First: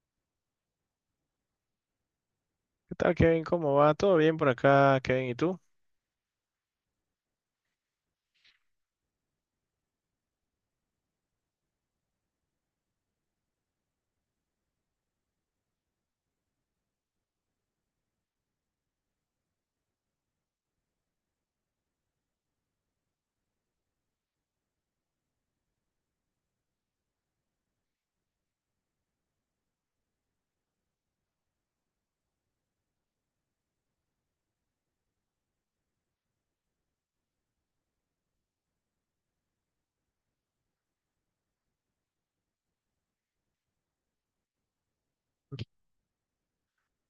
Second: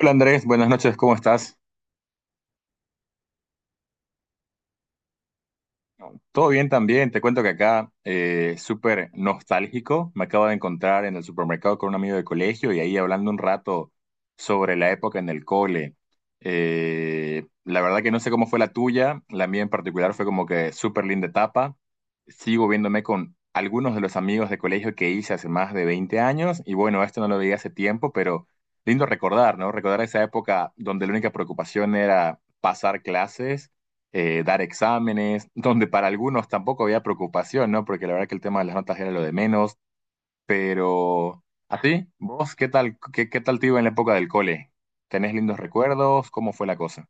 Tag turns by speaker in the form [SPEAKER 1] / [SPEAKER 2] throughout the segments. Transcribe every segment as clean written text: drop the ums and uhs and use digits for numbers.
[SPEAKER 1] Hola Andrés, buenas noches, ¿cómo estás?
[SPEAKER 2] ¿Qué tal, Kevin? ¿Cómo va? ¿Todo bien por acá, Kevin? ¿Y tú?
[SPEAKER 1] Todo bien también, te cuento que acá súper nostálgico, me acabo de encontrar en el supermercado con un amigo de colegio y ahí hablando un rato sobre la época en el cole. La verdad que no sé cómo fue la tuya, la mía en particular fue como que súper linda etapa, sigo viéndome con algunos de los amigos de colegio que hice hace más de 20 años y bueno, esto no lo veía hace tiempo, pero lindo recordar, ¿no? Recordar esa época donde la única preocupación era pasar clases dar exámenes, donde para algunos tampoco había preocupación, ¿no? Porque la verdad que el tema de las notas era lo de menos, pero así, ¿vos qué tal, qué tal te iba en la época del cole? ¿Tenés lindos recuerdos? ¿Cómo fue la cosa?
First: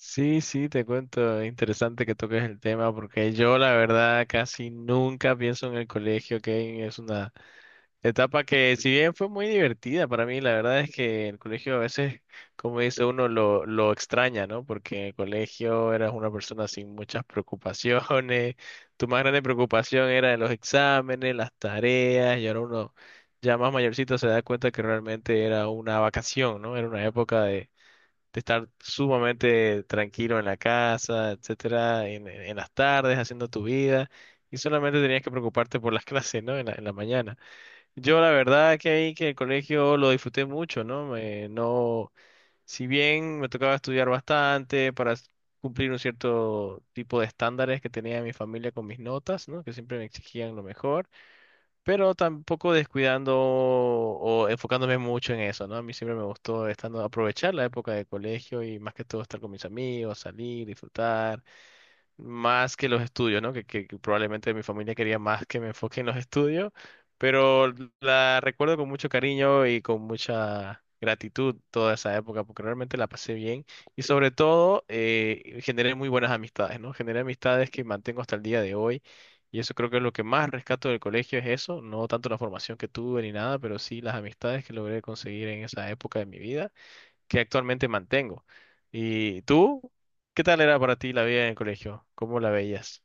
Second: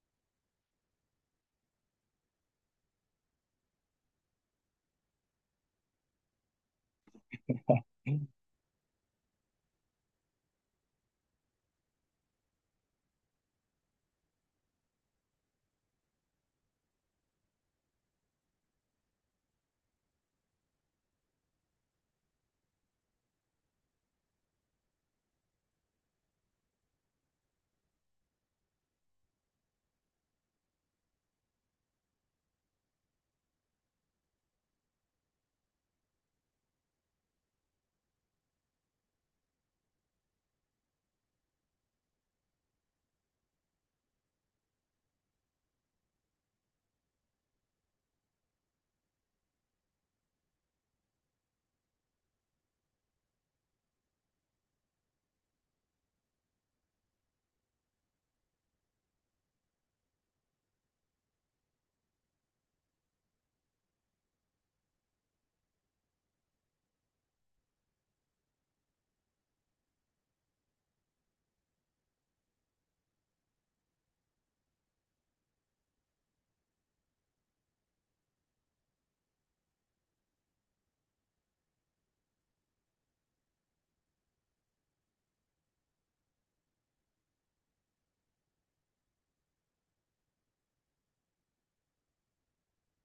[SPEAKER 2] Sí, sí, te cuento, es interesante que toques el tema porque yo la verdad casi nunca pienso en el colegio, Kevin, es una etapa que, si bien fue muy divertida para mí, la verdad es que el colegio a veces, como dice uno, lo extraña, ¿no? Porque en el colegio eras una persona sin muchas preocupaciones, tu más grande preocupación era los exámenes, las tareas, y ahora uno ya más mayorcito se da cuenta que realmente era una vacación, ¿no? Era una época de estar sumamente tranquilo en la casa, etcétera, en las tardes, haciendo tu vida, y solamente tenías que preocuparte por las clases, ¿no? En en la mañana. Yo la verdad que ahí que el colegio lo disfruté mucho, ¿no? Me, no, si bien me tocaba estudiar bastante cumplir un cierto tipo de estándares que tenía mi familia con mis notas, ¿no? Que siempre me exigían lo mejor, pero tampoco descuidando o enfocándome mucho en eso, ¿no? A mí siempre me gustó estando, aprovechar la época de colegio y más que todo estar con mis amigos, salir, disfrutar más que los estudios, ¿no? Que probablemente mi familia quería más que me enfoque en los estudios, pero la recuerdo con mucho cariño y con mucha gratitud toda esa época, porque realmente la pasé bien y sobre todo generé muy buenas amistades, ¿no? Generé amistades que mantengo hasta el día de hoy, y eso creo que es lo que más rescato del colegio, es eso, no tanto la formación que tuve ni nada, pero sí las amistades que logré conseguir en esa época de mi vida que actualmente mantengo. ¿Y tú? ¿Qué tal era para ti la vida en el colegio? ¿Cómo la veías?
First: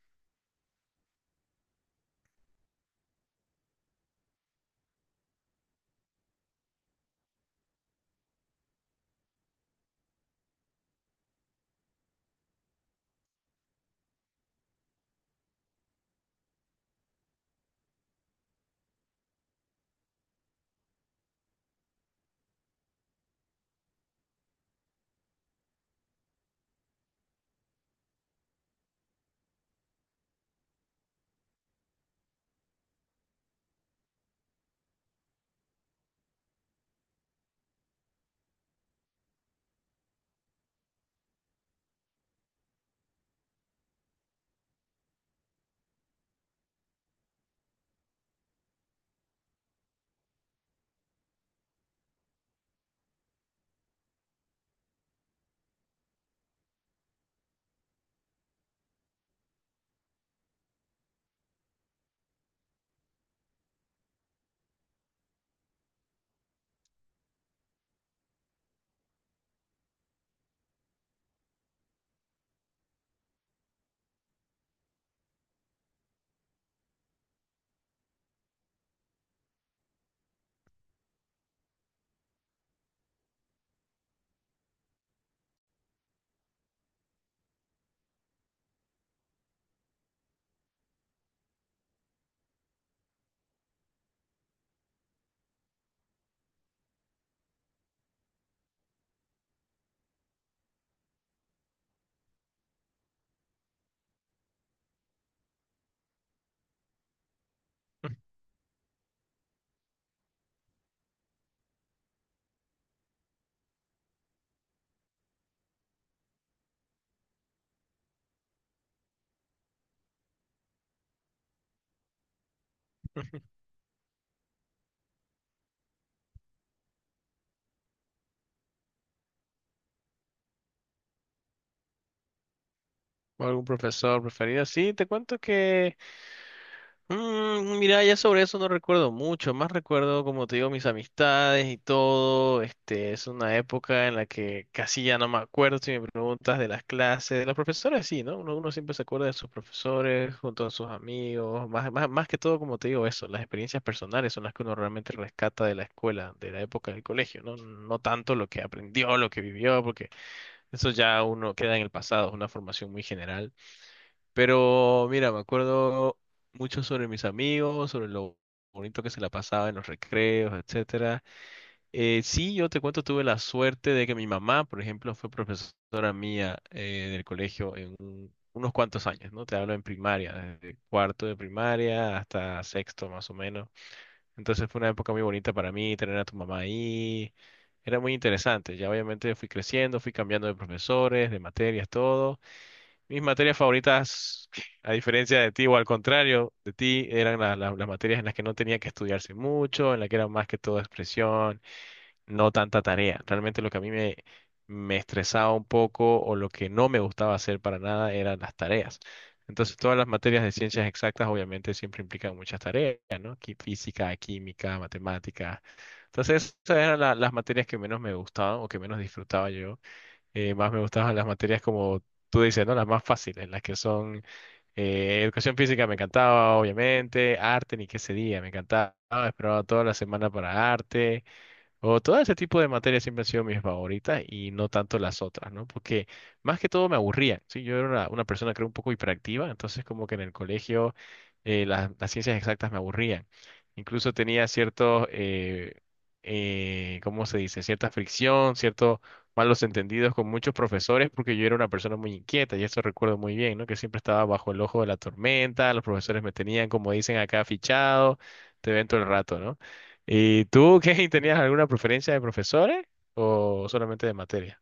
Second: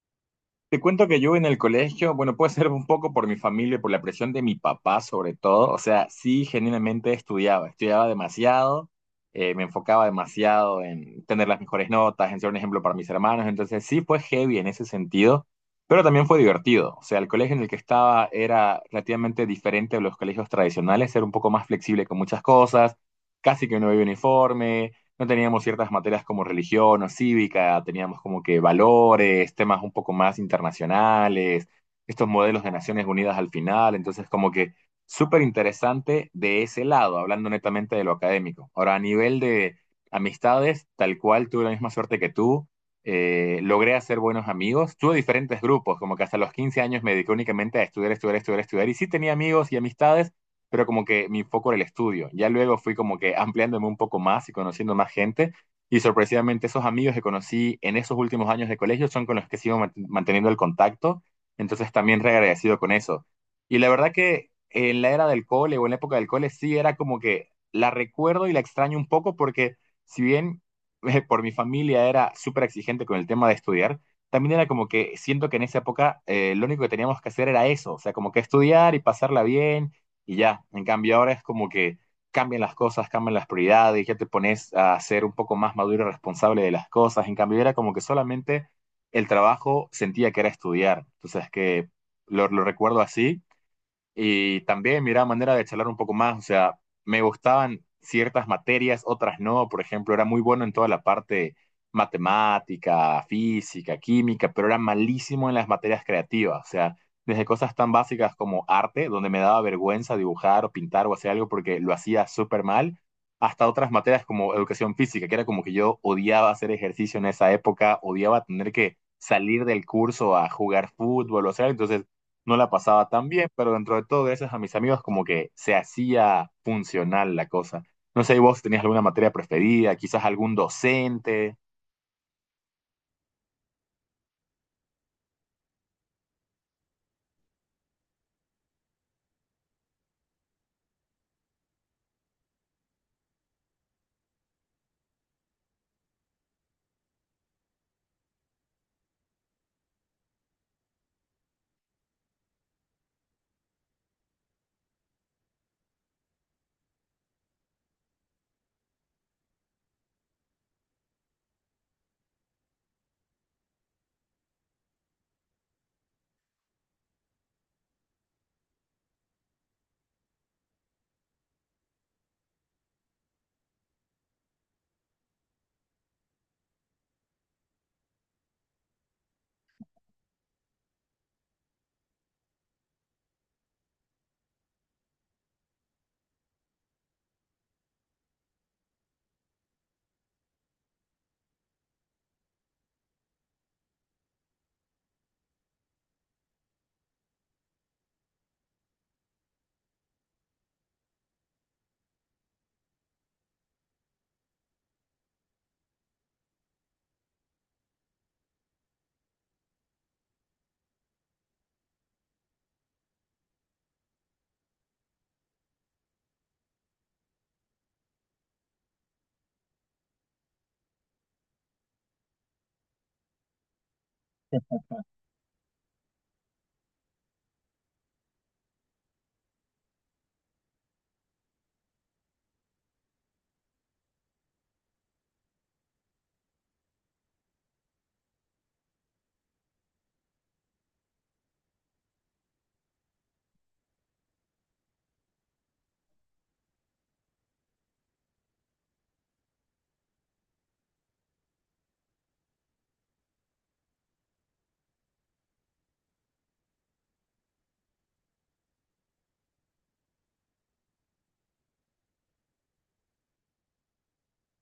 [SPEAKER 1] Te cuento que yo en el colegio, bueno, puede ser un poco por mi familia, por la presión de mi papá sobre todo, o sea, sí, genuinamente estudiaba, estudiaba demasiado, me enfocaba demasiado en tener las mejores notas, en ser un ejemplo para mis hermanos, entonces sí fue heavy en ese sentido, pero también fue divertido, o sea, el colegio en el que estaba era relativamente diferente a los colegios tradicionales, era un poco más flexible con muchas cosas, casi que no había uniforme, no teníamos ciertas materias como religión o cívica, teníamos como que valores, temas un poco más internacionales, estos modelos de Naciones Unidas al final, entonces como que súper interesante de ese lado, hablando netamente de lo académico. Ahora, a nivel de amistades, tal cual tuve la misma suerte que tú, logré hacer buenos amigos, tuve diferentes grupos, como que hasta los 15 años me dediqué únicamente a estudiar, estudiar, estudiar, estudiar, y sí tenía amigos y amistades, pero como que mi foco era el estudio. Ya luego fui como que ampliándome un poco más y conociendo más gente. Y sorpresivamente esos amigos que conocí en esos últimos años de colegio son con los que sigo manteniendo el contacto. Entonces también re agradecido con eso. Y la verdad que en la era del cole o en la época del cole sí era como que la recuerdo y la extraño un poco porque si bien por mi familia era súper exigente con el tema de estudiar, también era como que siento que en esa época lo único que teníamos que hacer era eso, o sea, como que estudiar y pasarla bien y ya. En cambio, ahora es como que cambian las cosas, cambian las prioridades, ya te pones a ser un poco más maduro y responsable de las cosas. En cambio, era como que solamente el trabajo sentía que era estudiar. Entonces, que lo recuerdo así y también miraba manera de charlar un poco más, o sea, me gustaban ciertas materias, otras no, por ejemplo, era muy bueno en toda la parte matemática, física, química, pero era malísimo en las materias creativas, o sea, desde cosas tan básicas como arte, donde me daba vergüenza dibujar o pintar o hacer algo porque lo hacía súper mal, hasta otras materias como educación física, que era como que yo odiaba hacer ejercicio en esa época, odiaba tener que salir del curso a jugar fútbol o hacer, entonces no la pasaba tan bien, pero dentro de todo, gracias a mis amigos, como que se hacía funcional la cosa. No sé, ¿y vos tenías alguna materia preferida, quizás algún docente?
[SPEAKER 2] ¿O algún profesor preferido? Sí, te cuento que mira, ya sobre eso no recuerdo mucho, más recuerdo, como te digo, mis amistades y todo. Este, es una época en la que casi ya no me acuerdo si me preguntas de las clases, de los profesores, sí, ¿no? Uno siempre se acuerda de sus profesores, junto a sus amigos, más que todo, como te digo, eso, las experiencias personales son las que uno realmente rescata de la escuela, de la época del colegio, ¿no? No tanto lo que aprendió, lo que vivió, porque eso ya uno queda en el pasado, es una formación muy general. Pero mira, me acuerdo mucho sobre mis amigos, sobre lo bonito que se la pasaba en los recreos, etcétera. Sí, yo te cuento, tuve la suerte de que mi mamá, por ejemplo, fue profesora mía del colegio en unos cuantos años, ¿no? Te hablo en primaria, desde cuarto de primaria hasta sexto más o menos. Entonces fue una época muy bonita para mí tener a tu mamá ahí. Era muy interesante. Ya obviamente fui creciendo, fui cambiando de profesores, de materias, todo. Mis materias favoritas, a diferencia de ti o al contrario de ti, eran las materias en las que no tenía que estudiarse mucho, en las que era más que todo expresión, no tanta tarea. Realmente lo que a me estresaba un poco, o lo que no me gustaba hacer para nada, eran las tareas. Entonces, todas las materias de ciencias exactas obviamente siempre implican muchas tareas, ¿no? Física, química, matemática. Entonces, esas eran las materias que menos me gustaban o que menos disfrutaba yo. Más me gustaban las materias como tú dices, ¿no? Las más fáciles, las que son, educación física me encantaba, obviamente, arte ni qué ese día, me encantaba, esperaba toda la semana para arte, o todo ese tipo de materias siempre han sido mis favoritas y no tanto las otras, ¿no? Porque más que todo me aburrían, ¿sí? Yo era una persona creo un poco hiperactiva, entonces como que en el colegio las ciencias exactas me aburrían. Incluso tenía cierto, ¿cómo se dice? Cierta fricción, ciertos malos entendidos con muchos profesores, porque yo era una persona muy inquieta y eso recuerdo muy bien, ¿no? Que siempre estaba bajo el ojo de la tormenta, los profesores me tenían, como dicen acá, fichado, te ven todo el rato, ¿no? ¿Y tú, Kevin, tenías alguna preferencia de profesores o solamente de materia?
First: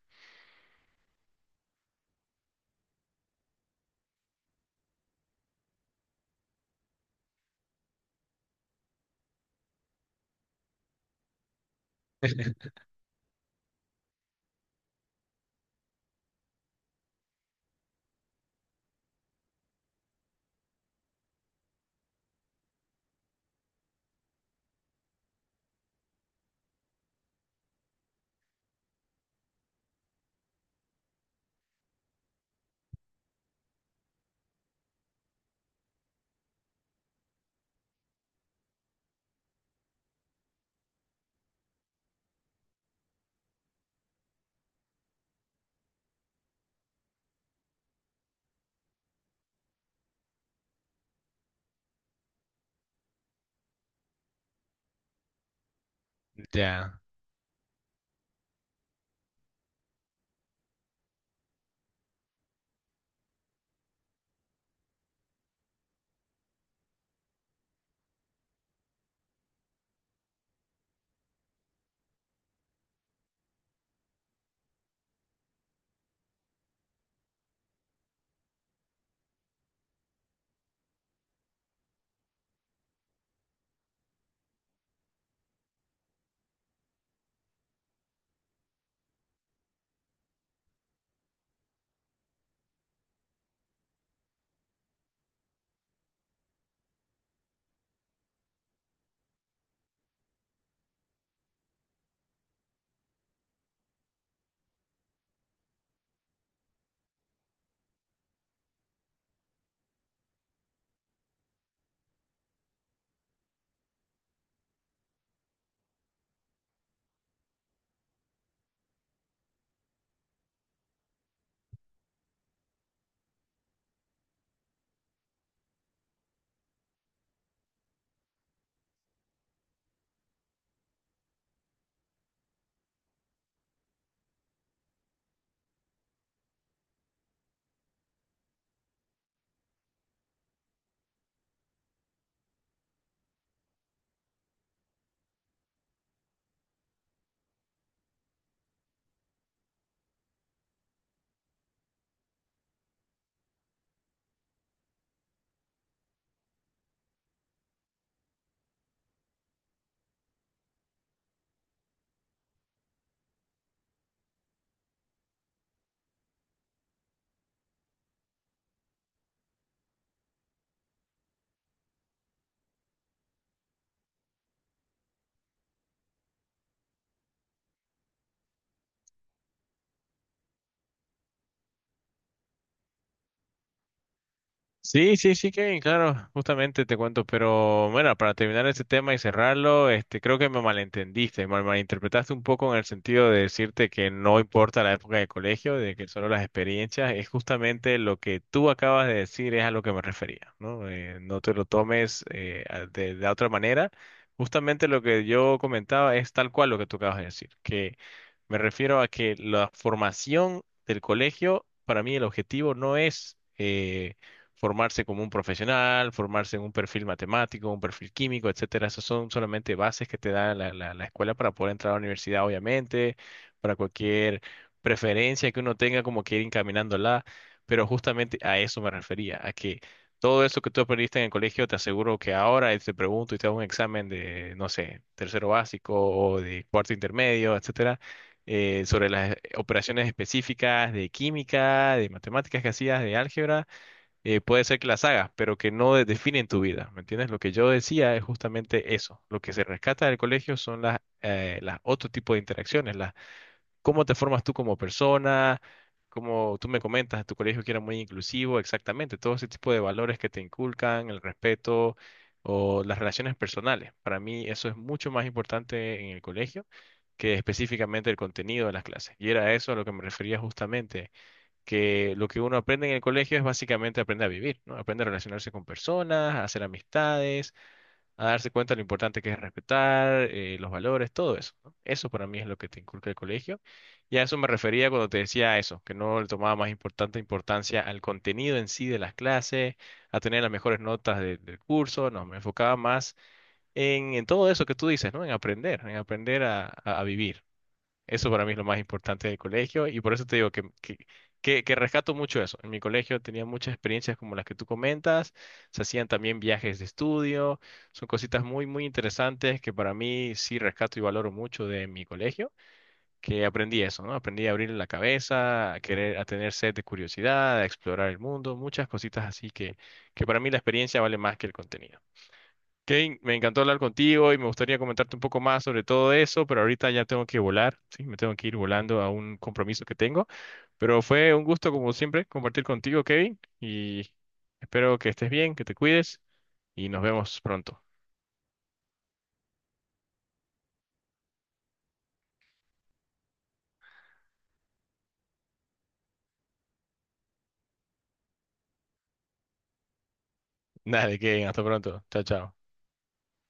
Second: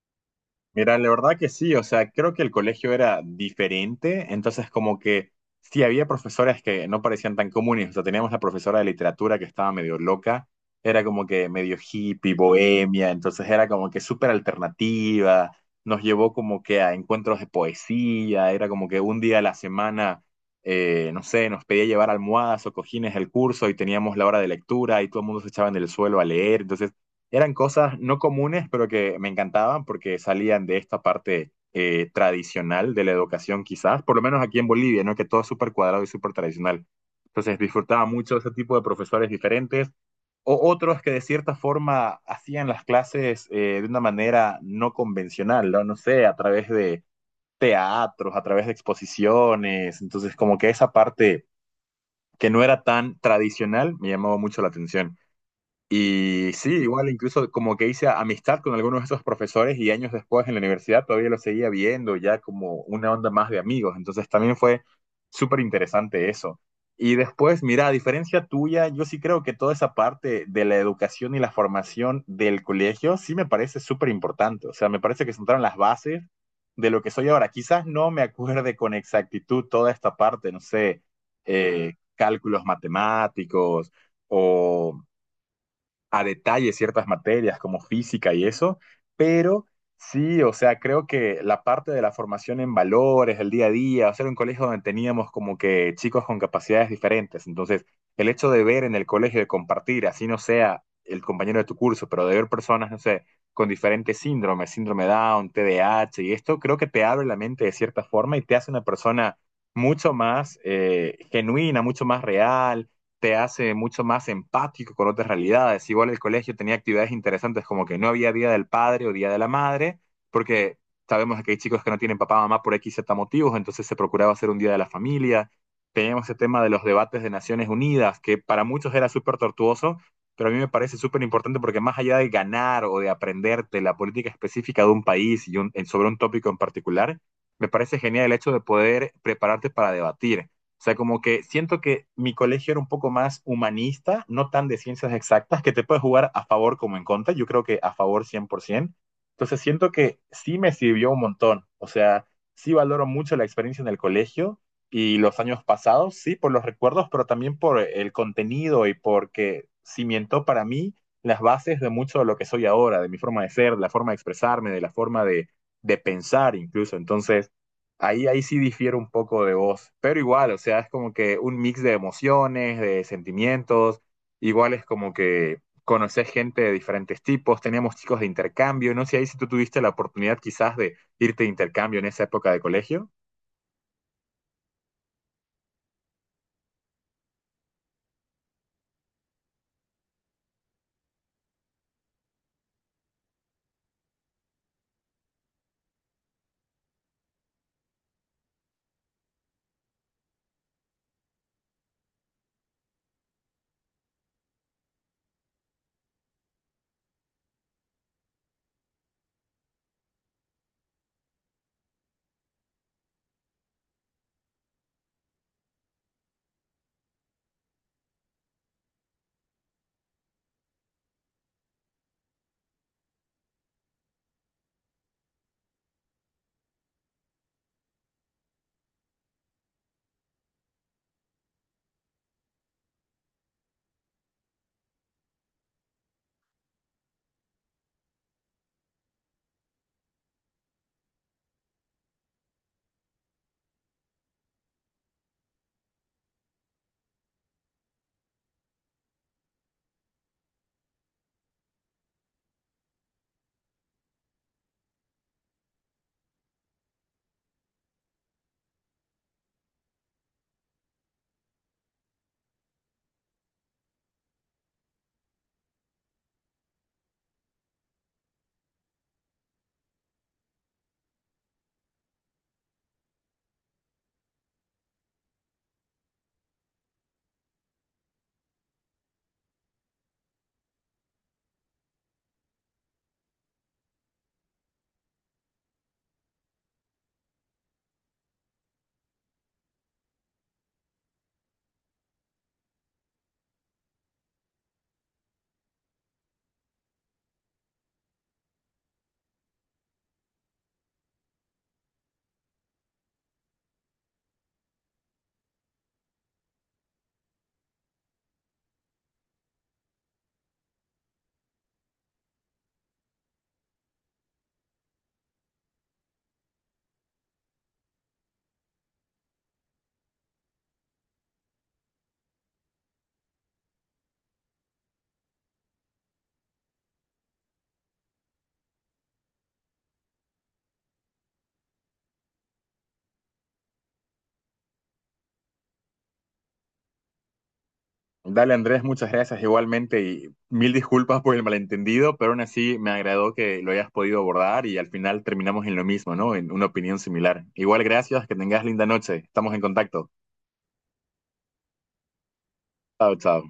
[SPEAKER 1] Mira, la verdad que sí, o sea, creo que el colegio era diferente, entonces como que sí había profesoras que no parecían tan comunes, o sea, teníamos la profesora de literatura que estaba medio loca, era como que medio hippie, bohemia, entonces era como que súper alternativa, nos llevó como que a encuentros de poesía, era como que un día a la semana, no sé, nos pedía llevar almohadas o cojines al curso y teníamos la hora de lectura y todo el mundo se echaba en el suelo a leer, entonces eran cosas no comunes, pero que me encantaban porque salían de esta parte tradicional de la educación, quizás, por lo menos aquí en Bolivia, ¿no? Que todo es súper cuadrado y súper tradicional. Entonces disfrutaba mucho ese tipo de profesores diferentes o otros que de cierta forma hacían las clases de una manera no convencional, ¿no? No sé, a través de teatros, a través de exposiciones. Entonces, como que esa parte que no era tan tradicional me llamó mucho la atención. Y sí,
[SPEAKER 2] Ya.
[SPEAKER 1] igual incluso como que hice amistad con algunos de esos profesores y años después en la universidad todavía los seguía viendo ya como una onda más de amigos. Entonces también fue súper interesante eso. Y después, mira, a diferencia tuya, yo sí creo que toda esa parte de la educación y la formación del colegio sí me parece súper importante. O sea, me parece que sentaron las bases de lo que soy ahora. Quizás no me acuerde con exactitud toda esta parte, no sé, cálculos matemáticos o a detalle ciertas materias como física y eso, pero sí, o sea, creo que la parte de la formación en valores, el día a día, o sea, era un colegio donde teníamos como que chicos con capacidades diferentes, entonces el hecho de ver en el colegio, de compartir, así no sea el compañero de tu curso, pero de ver personas, no sé, con diferentes síndromes, síndrome Down, t d A h y esto, creo que te abre la mente de cierta forma y te hace una persona mucho más genuina, mucho más real, te hace mucho más empático con otras realidades. Igual el colegio tenía actividades interesantes como que no había Día del Padre o Día de la Madre, porque sabemos que hay chicos que no tienen papá o mamá por X, Z motivos, entonces se procuraba hacer un Día de la Familia. Teníamos ese tema de los debates de Naciones Unidas, que para muchos era súper tortuoso, pero a mí me parece súper importante porque más allá de ganar o de aprenderte la política específica de un país y sobre un tópico en particular, me parece genial el hecho de poder prepararte para debatir, o sea, como que siento que mi colegio era un poco más humanista, no tan de ciencias exactas, que te puede jugar a favor como en contra. Yo creo que a favor 100%. Entonces siento que sí me sirvió un montón. O sea, sí valoro mucho la experiencia en el colegio y los años pasados, sí, por los recuerdos, pero también por el contenido y porque cimentó para mí las bases de mucho de lo que soy ahora, de mi forma de ser, de la forma de expresarme, de la forma de pensar incluso. Entonces, ahí sí difiere un poco de vos, pero igual, o sea, es como que un mix de emociones, de sentimientos, igual es como que conoces gente de diferentes tipos, teníamos chicos de intercambio, no sé ahí si tú tuviste la oportunidad quizás de irte de intercambio en esa época de colegio.
[SPEAKER 2] Sí, sí, sí, Kevin, claro, justamente te cuento, pero bueno, para terminar este tema y cerrarlo, este, creo que me malentendiste, malinterpretaste un poco, en el sentido de decirte que no importa la época de colegio, de que solo las experiencias, es justamente lo que tú acabas de decir, es a lo que me refería, ¿no? No te lo tomes de otra manera, justamente lo que yo comentaba es tal cual lo que tú acabas de decir, que me refiero a que la formación del colegio, para mí el objetivo no es... formarse como un profesional, formarse en un perfil matemático, un perfil químico, etcétera. Esas son solamente bases que te da la escuela para poder entrar a la universidad, obviamente, para cualquier preferencia que uno tenga, como que ir encaminándola. Pero justamente a eso me refería, a que todo eso que tú aprendiste en el colegio, te aseguro que ahora te pregunto y te hago un examen de, no sé, tercero básico o de cuarto intermedio, etcétera, sobre las operaciones específicas de química, de matemáticas que hacías, de álgebra, puede ser que las hagas, pero que no definen tu vida, ¿me entiendes? Lo que yo decía es justamente eso. Lo que se rescata del colegio son las otro tipo de interacciones, las, cómo te formas tú como persona, como tú me comentas, tu colegio que era muy inclusivo, exactamente, todo ese tipo de valores que te inculcan, el respeto o las relaciones personales. Para mí eso es mucho más importante en el colegio que específicamente el contenido de las clases. Y era eso a lo que me refería, justamente que lo que uno aprende en el colegio es básicamente aprender a vivir, ¿no? Aprende a relacionarse con personas, a hacer amistades, a darse cuenta de lo importante que es respetar, los valores, todo eso, ¿no? Eso para mí es lo que te inculca el colegio. Y a eso me refería cuando te decía eso, que no le tomaba más importante importancia al contenido en sí de las clases, a tener las mejores notas del curso, no, me enfocaba más en todo eso que tú dices, ¿no? En aprender a vivir. Eso para mí es lo más importante del colegio, y por eso te digo que, que rescato mucho eso. En mi colegio tenía muchas experiencias como las que tú comentas, se hacían también viajes de estudio, son cositas muy interesantes que para mí sí rescato y valoro mucho de mi colegio, que aprendí eso, ¿no? Aprendí a abrir la cabeza, a querer, a tener sed de curiosidad, a explorar el mundo, muchas cositas así que para mí la experiencia vale más que el contenido. Kane, me encantó hablar contigo y me gustaría comentarte un poco más sobre todo eso, pero ahorita ya tengo que volar, sí, me tengo que ir volando a un compromiso que tengo. Pero fue un gusto, como siempre, compartir contigo, Kevin, y espero que estés bien, que te cuides y nos vemos pronto.
[SPEAKER 1] Dale Andrés, muchas gracias igualmente y mil disculpas por el malentendido, pero aún así me agradó que lo hayas podido abordar y al final terminamos en lo mismo, ¿no? En una opinión similar. Igual gracias, que tengas linda noche, estamos en contacto.
[SPEAKER 2] Nada de Kevin, hasta pronto. Chao, chao.
[SPEAKER 1] Chao, chao.